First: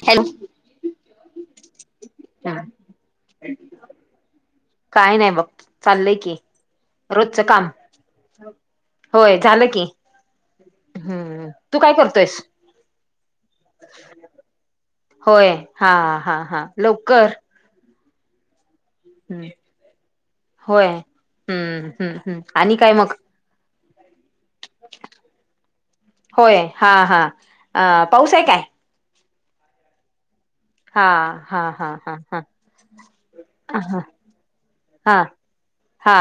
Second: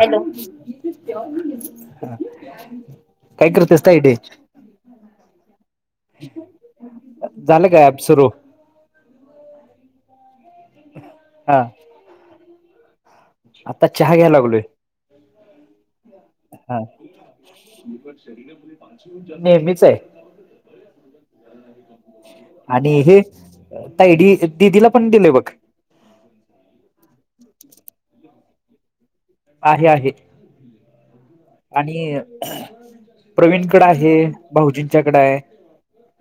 Hello काय करतेस तायडे? काय नाही बघ चाललय की रोजचं झालं काम. काय ऍप सुरू होय झालं की हम्म हा तू काय करतोयस? आता चहा घ्यायला लागलोय. होय हा हा हा लवकर? ला [unintelligible] हम्म नेहमीच आहे होय हम्म हम्म हम्म काय आणि मग हे तही डी दिदीला पण दिलंय बघ होय हा हा पाऊस आहे काय? आहे आहे. हा हा हा आणि हा हा प्रवीणकडं हा आहे भाऊजींच्या कडें हा आहे. हा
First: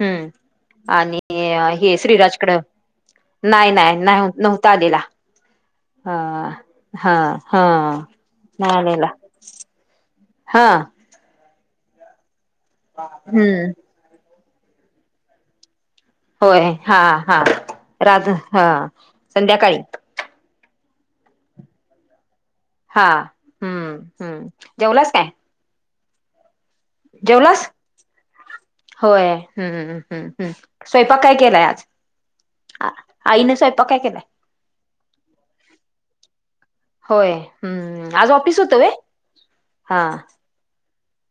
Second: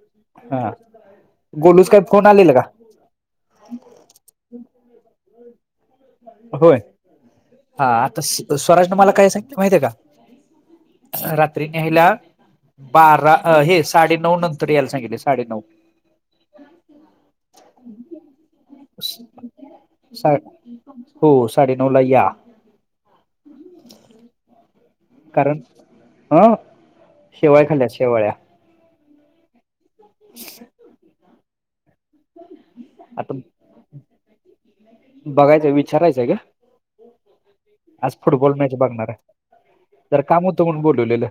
हम् हा आणि गोलूच हे काय फोन आलेला श्रीराजकड का नाही नाही नाही नव्हता आलेला. हा होय हा हा आता स्वराजने मला काय सांगितलं माहितीय का हा रात्री न्यायला बारा हम्म हे साडेनऊ नंतर यायला सांगितले साडेनऊ. होय हा हा हा संध्याकाळी सा हो साडेनऊ ला या. हा हम्म हम्म जेवलाच काय? कारण अ शेवाळ जेवलास खाल्ल्यात शेवाळ्या. होय हम्म्म्म हम् स्वयंपाक काय केलाय आज? आता आईने स्वयंपाक काय केलाय बघायचंय विचारायचंय गा? होय हम्म आज फुटबॉल ऑफिस मॅच होतं व्हय बघणार आहे हा जर काम होतं म्हण बोलवलेलं.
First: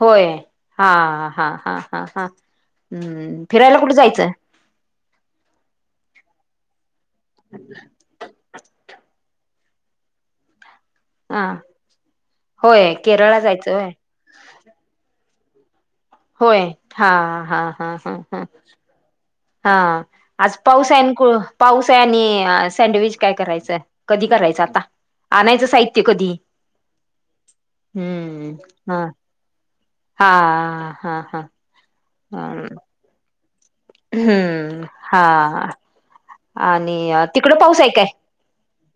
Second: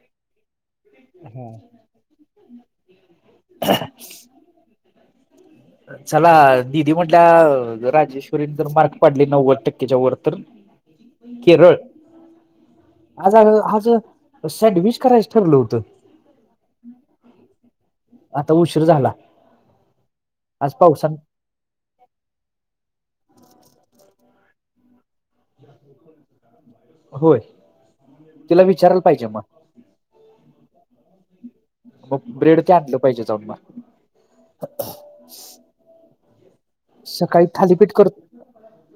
होय हा हा हा हा हा हम् फिरायला कुठे जायचं? चला निदीी म्हटल्या राजेश्वरीनी जर मार्क पाडली नव्वद टक्केच्या वर तर हा केरळ होय आज केरळला जायचं आज होय सॅडविच करायचं ठरलं होतं. होय हा हा हा हा ह आता उशीर झाला हा आज पाऊस आहे आणि कुळ पाऊस आहे आणि सँडविच काय करायचंय कधी करायचं आता? आणायचं साहित्य कधी? होय हम्म तिला विचारायला हा पाहिजे मग. हा हा हा मग ब्रेड ते आणलं पाहिजे जाऊन म हम्म हा आणि सकाळी तिकड पाऊस आहे थालीपीठ काय? कर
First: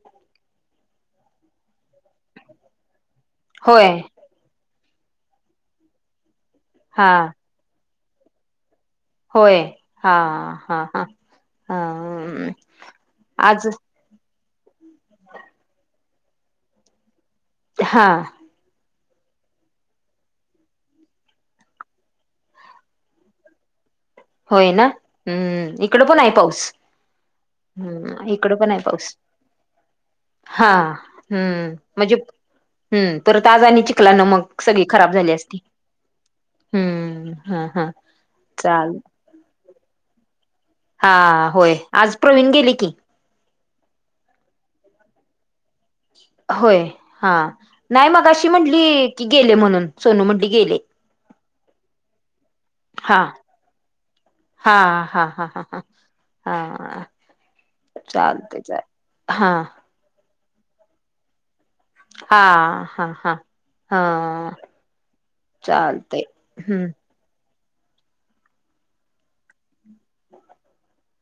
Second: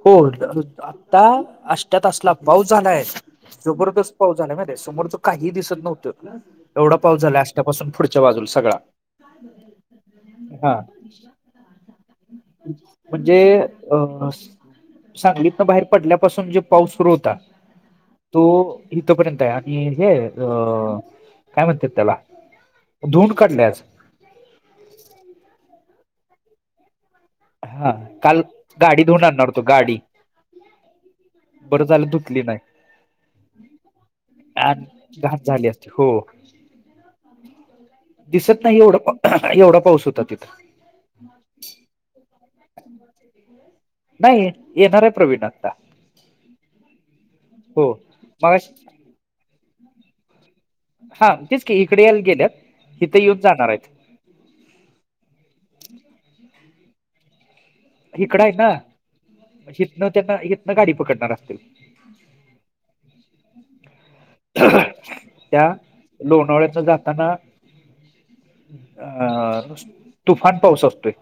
हो आता आष्ट्यात असला पाऊस झालाय होय सोबच पाऊस झालाे समोर त काहीही दिसत नव्हतो एवढा हा पाऊस झाला आष्ट्यापासून पुढच्या बाजूूनला सगळा. होय हा हा ह ह म्हणजे आज अ सांगलीतन बाहेर पडल्यापासून जे पाऊस सुरू होता. हा तो इथोपर्यंत आहे आणि हे अ काय म्हणतेात त्याला धुंड काढल्याच. होय ना ह् इकड पण आहे पाऊस. हा हम्म काल इकड पण आहे गाडी पाऊस. धुऊून आणणार होतो गाडी हा हम्म बरं झालं म्हणजे धुतली नाही हम पर ताजा आणि चिकला मग सगळी खराब आणि झाली घाण असती झाली असते हो हम्म हा हा दिसत नाही चाल एवढा एवढा पाऊस होता तिथं हा होय आज प्रवीण गेली की [inaudible] नाही येणार आहे प्रवीण होय हा हो नाही मग अशी मगाशी म्हटली की गेले म्हणून सोनू म्हंली गेले हा तेच की इकडे यायला गेल्यात हा इिथे येऊन जाणार आहेत हा हा हा हा ह हा इकडं आहे चालते ना चाल हा हथनं त्यांना हिथनं गाडी पकडणार असतील हा हा हा हा चालते हम्म ताना अ तुफान पाऊस असतोय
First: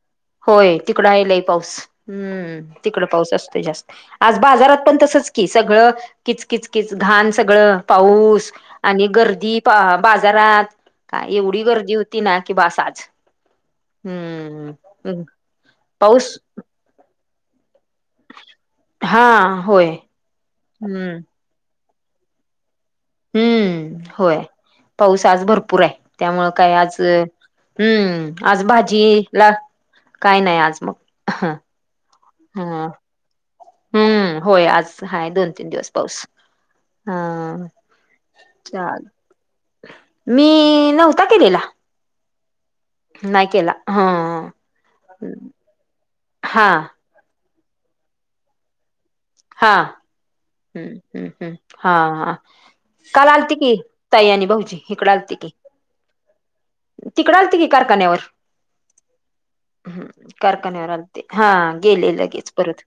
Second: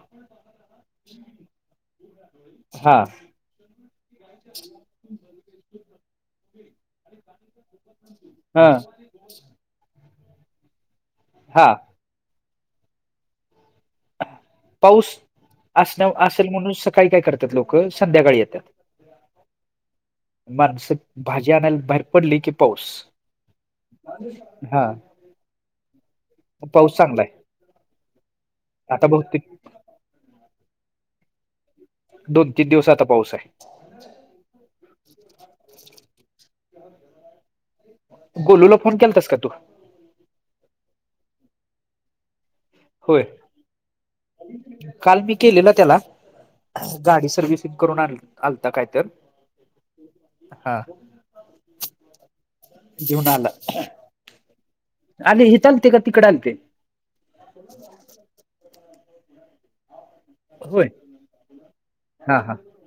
होय तिकडं आहेलाय पाऊस हम्म हा तिकड पाऊस असतोय जास्त आज बाजारात पण तसंच की सगळं किच किच किच घाण सगळं पाऊस ह आणि गर्दी बाजारात काय एवढी हा गर्दी होती ना की बास आज पाऊस हम्म असण्या पाऊस असेल म्हणून सकाळी काय करतात लोक संध्याकाळी येतात हा होय माणसे हम्म भाजी आणायला बाहेर पडली की पाऊस हम्म होय हा पाऊस आज भरपूर आहे त्यामुळं काय पाऊस आज चांगला आहे हम्म आज भाजी आता ला बहुतेक काय नाही आज मग दोन तीन दिवस आता पाऊस आहे हम्म होय आज हाय दोन तीन दिवस पाऊस हा गोलूला फोन चाल केला तस का तू मी नव्हता केलेला होय नाही केला हा काल मी केले ना त्याला हा गाडी सर्व्हिसिंग करून आलता काय तर हा हा हम्म हम्म हम्म हा हा घेऊन काल आला आलती की ताई आणि भाऊजी इकडं आलते आले की हे चालते का तिकडे आलते तिकड आलती की कारखान्यावर ह होय कारखान्यावर आणते हा गेले हा लगेच हा परत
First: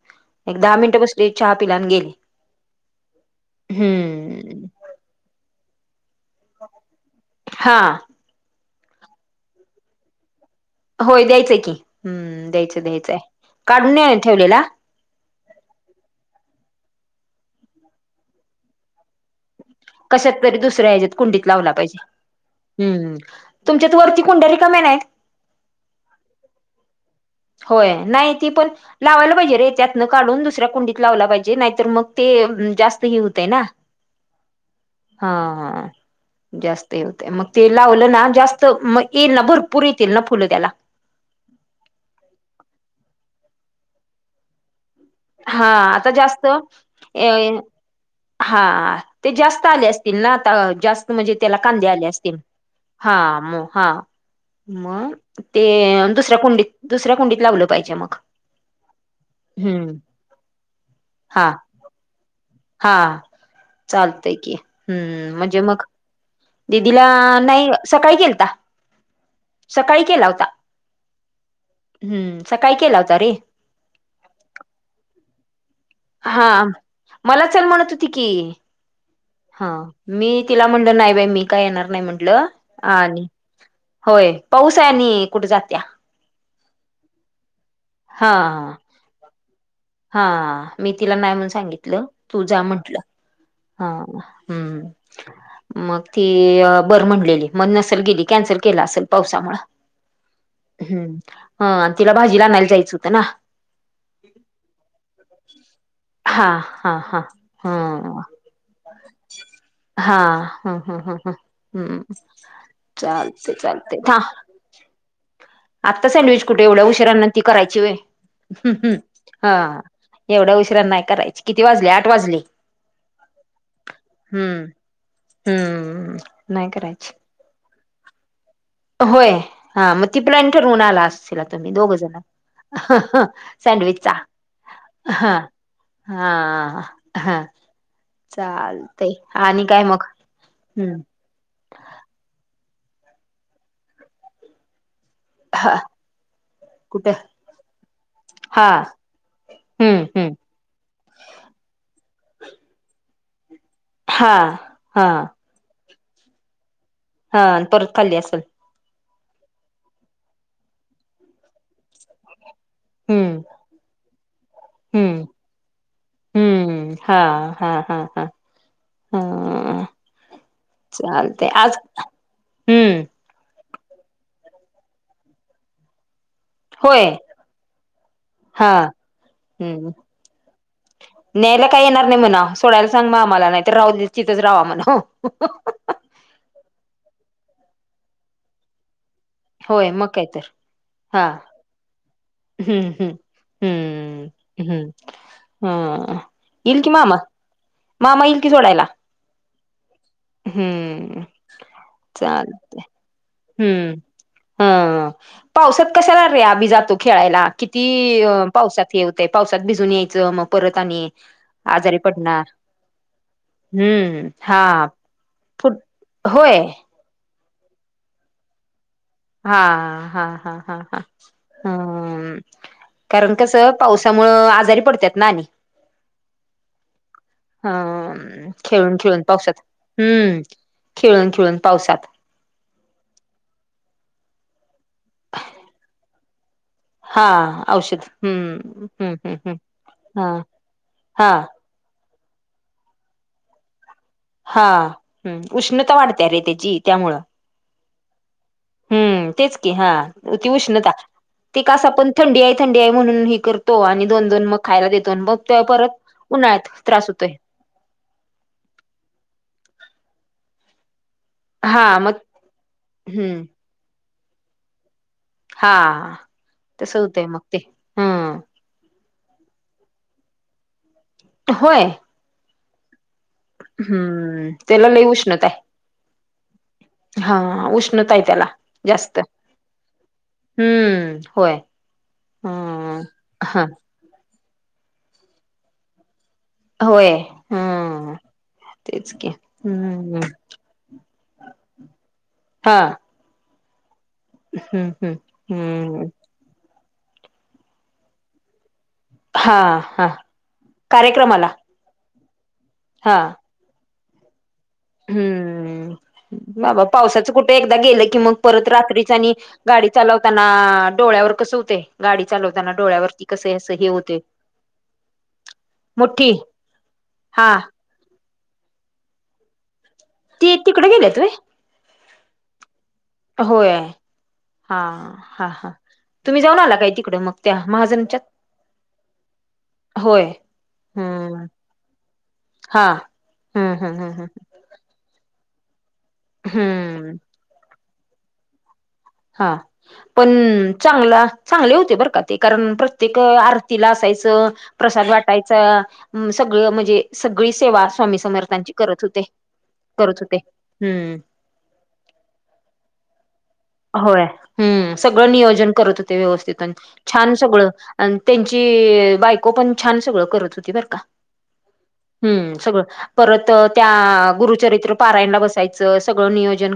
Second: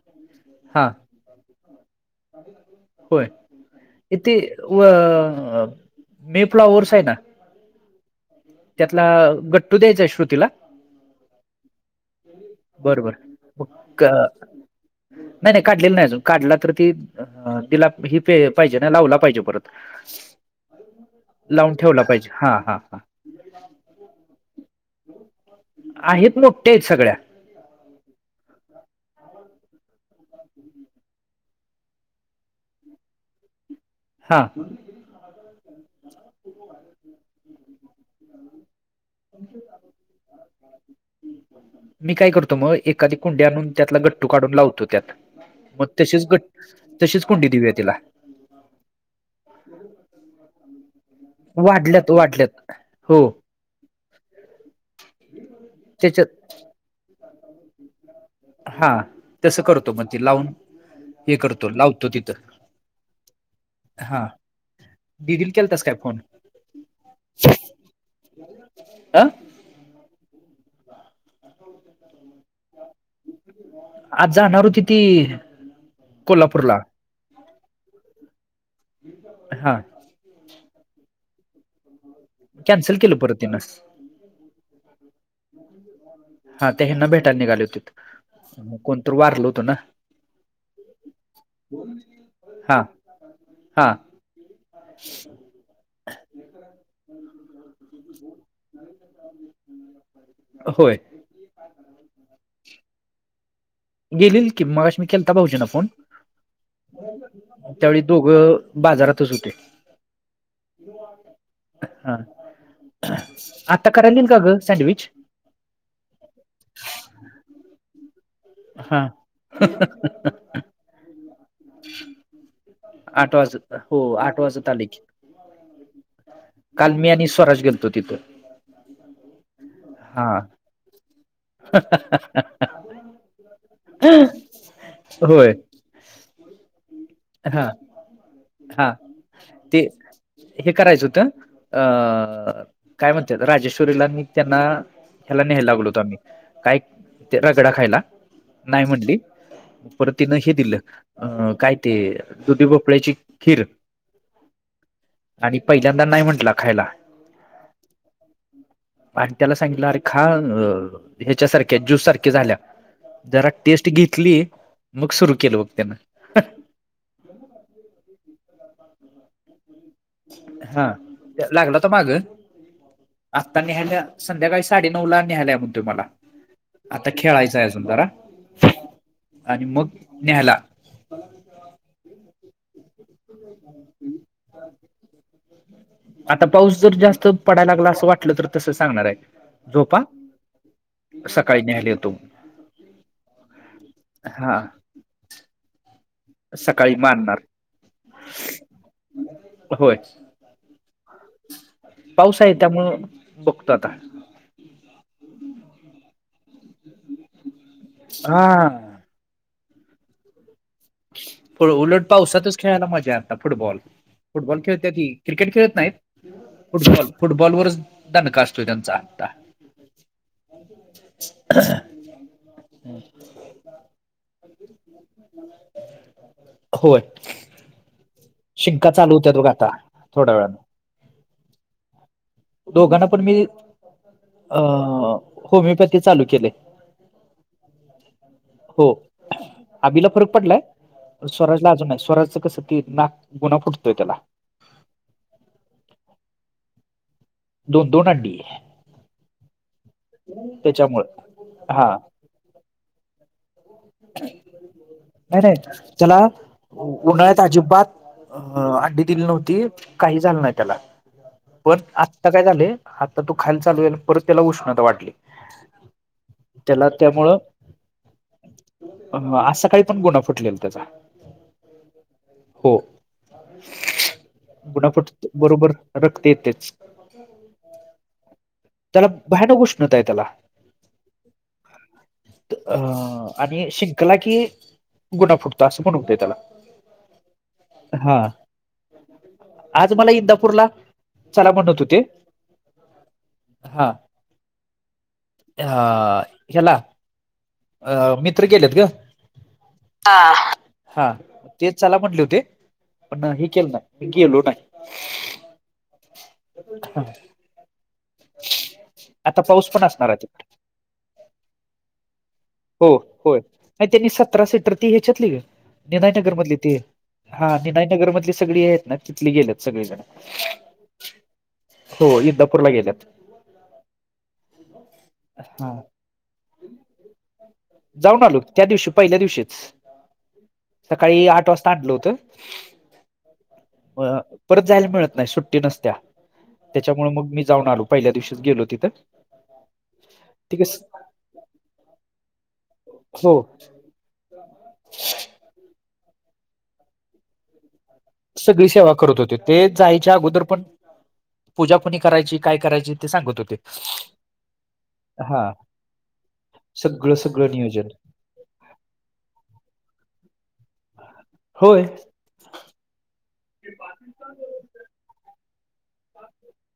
एक दहा हा मिनिटपसून होय इथे हम्म अ मी फ्लावर्स आहे ना हा त्यातला गट्टू द्यायचाय श्रुतीला होय द्यायचंय की हम्म द्यायचं बरं द्यायचंय बरं काढून मग न ठेवलेला नाही नाही काढलेली नाही अजून काढला तर ती दिला ही प पाहिजे नाही लावला पाहिजे परत कशात तरी दुसऱ्या ह्याच्यात कुंडीत लावला लावून पाहिजे ठेवला हा हा हा हम्म तुमच्यात वरती कुंडारी कामे नाहीत आहेत मोठ्याच सगळ्या होय नाही ती पण लावायला पाहिजे रे त्यातनं काढून दुसऱ्या कुंडीत लावला पाहिजे नाहीतर मग ते जास्त ह होत आहे ना हा हा ह जास्त होत मग ते लावलं ना जास्त मग येईल ना भरपूर येतील ना फुलं त्याला मी काय करतो मग एखादी कुंडे्या आणून त्यातला गट्टू काढून लावतो त्यात हा मग आता तसेच गट जास्त तशीच ए कोंडी देऊया तिला हा ते जास्त आले असतील ना आता जास् म्हणजे त्याला कांदे आले वाढल्यात असतील वाढल्यात हा हो मग हा मग ते त्याच्यात दुसऱ्या कुंडीत दुसऱ्या कुंडीत लावलं पाहिजे मग हा तसं करतो हम्म मग त लावून हे हा करतो लावतो तिथं हा हा चालतय की हम्म दिदीला म्हणजे मग केलतास काय फोन दिदीला नाही सकाळी केलता सकाळी केला होता हम्म सकाळी केला होता रे आज जाणार होती ती हा कोल्हापूरला मला चाल म्हणत होती की [inaudible] हा मी तिला म्हणलं नाही बाई मी काय येणार नाही म्हंटलं कॅन्सल केलं आणि परत तिनं होय पाऊस आहे आणि कुठे जात्या हा ते हेना भेटायला निघाले होते हा कोण तर वारल होतं ना हा मी तिला नाही म्हण सांगितलं तु जा म्हंटलं हा हम्म अ मग ती बरं म्हणलेली मग नसल गेली कॅन्सल केला असेल पावसामुळे होय ह आणि तिला भाजी आणायला जायचं होतं ना गेलेल की मगाशी मी केल तर भाहुजी ना फोन हा ह त्यावेळी दोघं बाजारातच होते हा हम् हम्म हम्म हम्म हम्म हा चालते आता चालते ह करायला येईल का ग सँडविच आत्ता सँडविच कुठे एवढ्या उशीराांना करायची वय हा हा एवढा उशरा नाही करायची किती वाजली आठ वाजली आठ वाज हो आठ वाज त आले हम्म. नाही काल करायची मी स्वराज गेलो तिथं होय हा मग ती प्लन ठरवून आला असतीलला तुम्ही दोघ जण सँडविचचा हा होय हा हा हा चालतय आणि ते काय मग हे हम् करायचं होतं अ काय म्हणतात राजेश्वरीलानी त्यांना ह्याला न्याय हा लागल होतो आम्ही काय कुठं ते रगडा खायला हा नाही म्हटली हम्म पर हम्म तिनं हे दिलं अं काय ते दुधी भोपळ्याची खीर हा हा आणि पहिल्यांदा नाही म्हटला खायला हा आणि परत खाल्ली असेल आणि त्याला सांगितलं अर हा ह्याच्यासारख्या ज्यूस सारख्या झाल्या हम्म जरा टेस्ट घेतली मग हम्म सुरू केलं मग त्यांना हम्म हा हा हा हा हा हा चालते आज लागला तर माग हम्म आत्ता नेहायल्या संध्याकाळी साडेनऊ ला निहायल्या या म्हणतोय मला होय आता खेळायचय अजून करा हा आणि मग हम्म न्याला न्यायला काही येणार नाही म्हणा सोडायला सांग मामा ला आम्हाला नाहीत राहू तिथच राहावा म्हण हो ह आता पाऊस जर जास्त पडायला लागला असं वाटलं तर तसं सांगणार आहे होय झोपा मग काय तर हा सकाळी नले हम्म हम्म हम्म हा हम्म हम्म येईल कि सकाळी मामा मामा येईल कि सोडायला होयच हम्म पाऊस आहे चालते त्यामुळं बघतो आता हम्म हम पावसात कशाला रे आभी जातो खेळायला किती हा. पावसात ते होतय पावसात भिजून यायचं म परत आणि. आजारी उलट पडणार पावसातच खेळायला मजाय आता फुटबॉल, हम्म फुटबॉल हा खेळत्या ती. क्रिकेट फुट खेळत नाहीत, होय फुटबॉल फुटबॉलवररच दणका असतोय त्यांचा. हा हा हा हा हा, हम्म. कारण कसं पावसामुळ आजारी पडतात ना आणि. होय. हम शिंका खेळून चालू खेळून होत्यात बघ पावसात, आता थोड्या हम्म, वेळानं खेळून खेळून पावसात. दोघांना पण मी, अ, होमिओपॅथी चालू केलय. हा औषध, हम्म हो हम्म हम्म हम्म, आबीला फरक हा. पडलाय हा स्वराजला अजून स्वराजचं कस ते नाक गुन्हा फुटतोय त्याला. हा, हम उष्णता वाढत्या रे त्याची त्यामुळं. दोन दोन अंडी. हम्म तेच की हा ती उष्णता, त्याच्यामुळं ते हा कसं पण थंडी आहे थंडी आहे म्हणून हे कर तो आणि दोन दोन मग खायला देतो आणि मग नाही ते परत उन्हाळ्यात त्रास होतोय. अजीबात अ अंडी दिली नव्हती, काही झालं नाही त्याला. पण हा मग आत्ता काय झालय आत्ता तो हम्म खाय चालू झाल्या परत त्याला उष्णता वाढली. हा, तस होतय मग ते. हं आज सकाळी पण गुन्हा फुटलेला त्याचा. होय. हो, हम्म त्याला लई गुन्हाफूटतो उष्णता आहे बरोबर रक्त येतच. हा उष्णता हाय त्याला. त्याला जास्त भयानंक उष्णता हाय त्याला. हम्म होय हम्म अं हा आणि शिंकला की गुन्हा फुटतो असं पण होतं त्याला. होय, हम्म, हा तेच की, आज मला हम्म. इंदापूरला चला म्हणत होते. हां. हा, हम्म हम्म हा हेला अ मित्र गेलेत ग. हा, हा, कार्यक्रमाला ते चला म्हटले होते, हा पण हे केलं नाही. गेलो नाय. हम्म, बाबा पावसाचं कुठ एकदा गेलं कि मग परत रात्रीच आणि, आता पाऊस पण गाडी असणार आहे चालवताना डोळ्यावर कसं होतय, गाडी चालवताना हो डोळ्यावर. होय, आणि त्यांनी सतरा सीटर ती ह्याच्यातली, मोठी निनायनगर मधली ते, हा निनाय नगर मधले सगळी आहेत ना, तिथले गेल्यात सगळे जण. ती तिकडे गेलेत व्हय. हो इंदापूरला गेल्यात. होय हा हा हा, तुम्ही जाऊन आला काय तिकड मग त्या महाजनच्यात. जाऊन आलो त्या दिवशी पहिल्या दिवशीच होय. सकाळी हम्म आठ वाजता आणलं होतं. हा, हम्म हम्म हम्म अ हम. परत जायला मिळत नाही सुट्टी नसत्या, त्याच्यामुळे हम्म मग मी जाऊन आलो पहिल्या दिवशीच गेलो तिथं. हा, पण ठीक आहे चांगला चांगले होते बरं का. ते कारण प्रत्येक हो आरतीला असायचं. प्रसाद वाटायचं, सगळ म्हणजे सगळी सेवा स्वामी सगळी सेवा करत होते ते जायच्या करत होते अगोदर पण. हम्म पूजा कुणी करायची काय करायची ते सांगत होते. होय, हम्म सगळं हा नियोजन करत होते व्यवस्थित अन, सगळं छान सगळं, नियोजन अन त्यांची बायको पण छान सगळं करत होती बरं का होय. हम्म सगळं. परत त्या गुरुचरित्र पारायनला बसायचं सगळं नियोजन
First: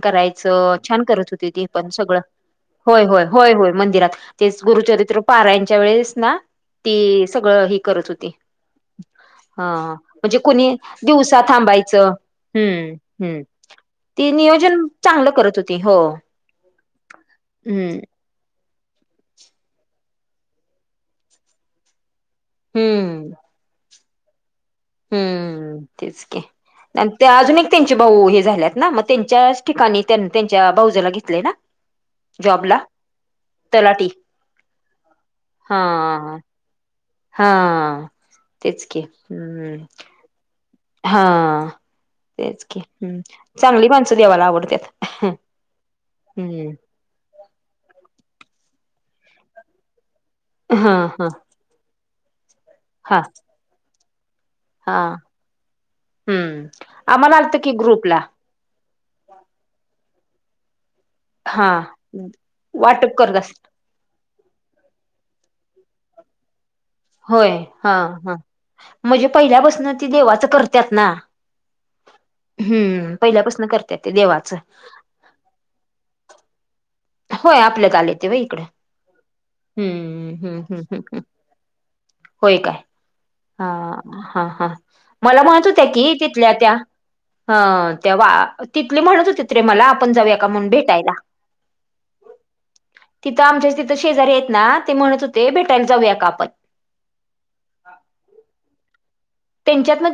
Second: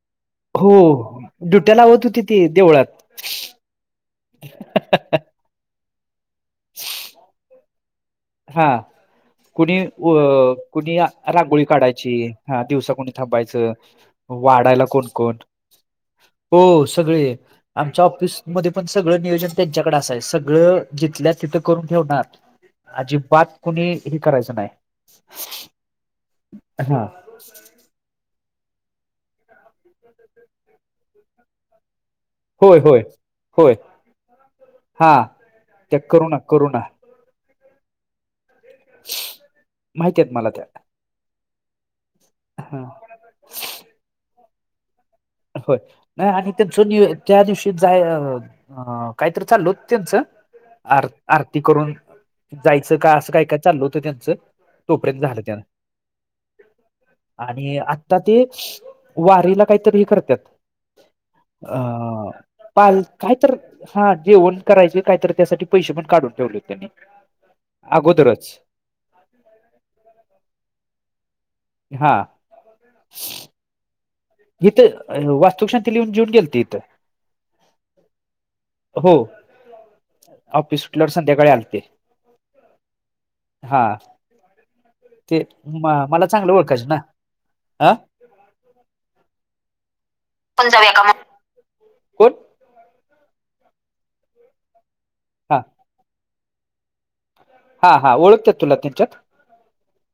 हो करायचं छान करत होती ती. ड्युट्या पण लावत सगळ होती ती देवळात होय होय होय होय मंदिरात तेच गुरुचरित्र पारार्यनच्या वेळेस ना ती सगळं हे करत होती. हा हा कुणी अ म्हणजे कुणी आ- दिवसा रांगोळी थांबायचं काढायची हा हम्म दिवसा कोणी हम्म थांबायचं ती वाढायला नियोजन कोण चांगलं कोण करत होती हो हो सगळे हम्म आमच्या ऑफिसमध्ये पण सगळं नियोजन त्यांच्याकडे असायच सगळं जितल्या तिथ करून ठेवणार हम्म अजीबात कोणी हे करायचं नाही हम्म तेच हा आणी ते अजून एक त्यांचे भाऊ हे झाल्यात ना मग त्यांच्याच ठिकाणी त्यांच्या भाऊजयाला घेतलेत ना? जॉबला होय होय होय तलाटी हा करूना हा तेच कि हम्म. तेत मला त्या हा तेच की हा चांगली माणसं देवाला आवडतात होय नाही आणि त्यां चूनी त्या दिवशी जाय अ काहीतरी चालल होत त्यांचं हा आर हा आर ती करून जायचं का हा असं काय काय चालल होतं त्यांचं हा तोपर्यंत झाला त्या हम्म आम्हाला आलत की आणि आता ग्रुपला ते वारीला काहीतरी हे करत्यात हा अह पाल वाटप काय करत अस तर हा जेवण करायचे काय तर त्यासाठी पैसे पण काढून ठेवलेत त्यांनी होय हा हा अगोदरच म्हणजे पहिल्यापासून तेनी देवाचं करतात ना हा हम्म पहिल्यापासून करत्यात ते देवाचं इथं वास्तुशांतीला येऊन जेवुन गेलते ईथं होय आपल्यात आले होते होय इकडं हो हम्मम्म हम्म ऑफिस हम्म सुटल्यावर हम्म् संध्याकाळी आलते होय काय हा हा हा ते मला म्हणत होत्या म- कि मला चांगलं तिथल्या त्या ओळखायच ना ह हं तेव्हा तिथले म्हणत होतीत रे मला आपण जाऊया का म्हणून भेटायला कोण [unintelligible] तिथं आमच्या तिथं शेजारी आहेत ना ते म्हणत होते हा भेटायला जाऊया का आपण? हा हा ओळखत्यात तुला त्यांच्यात? त्यांच्यातन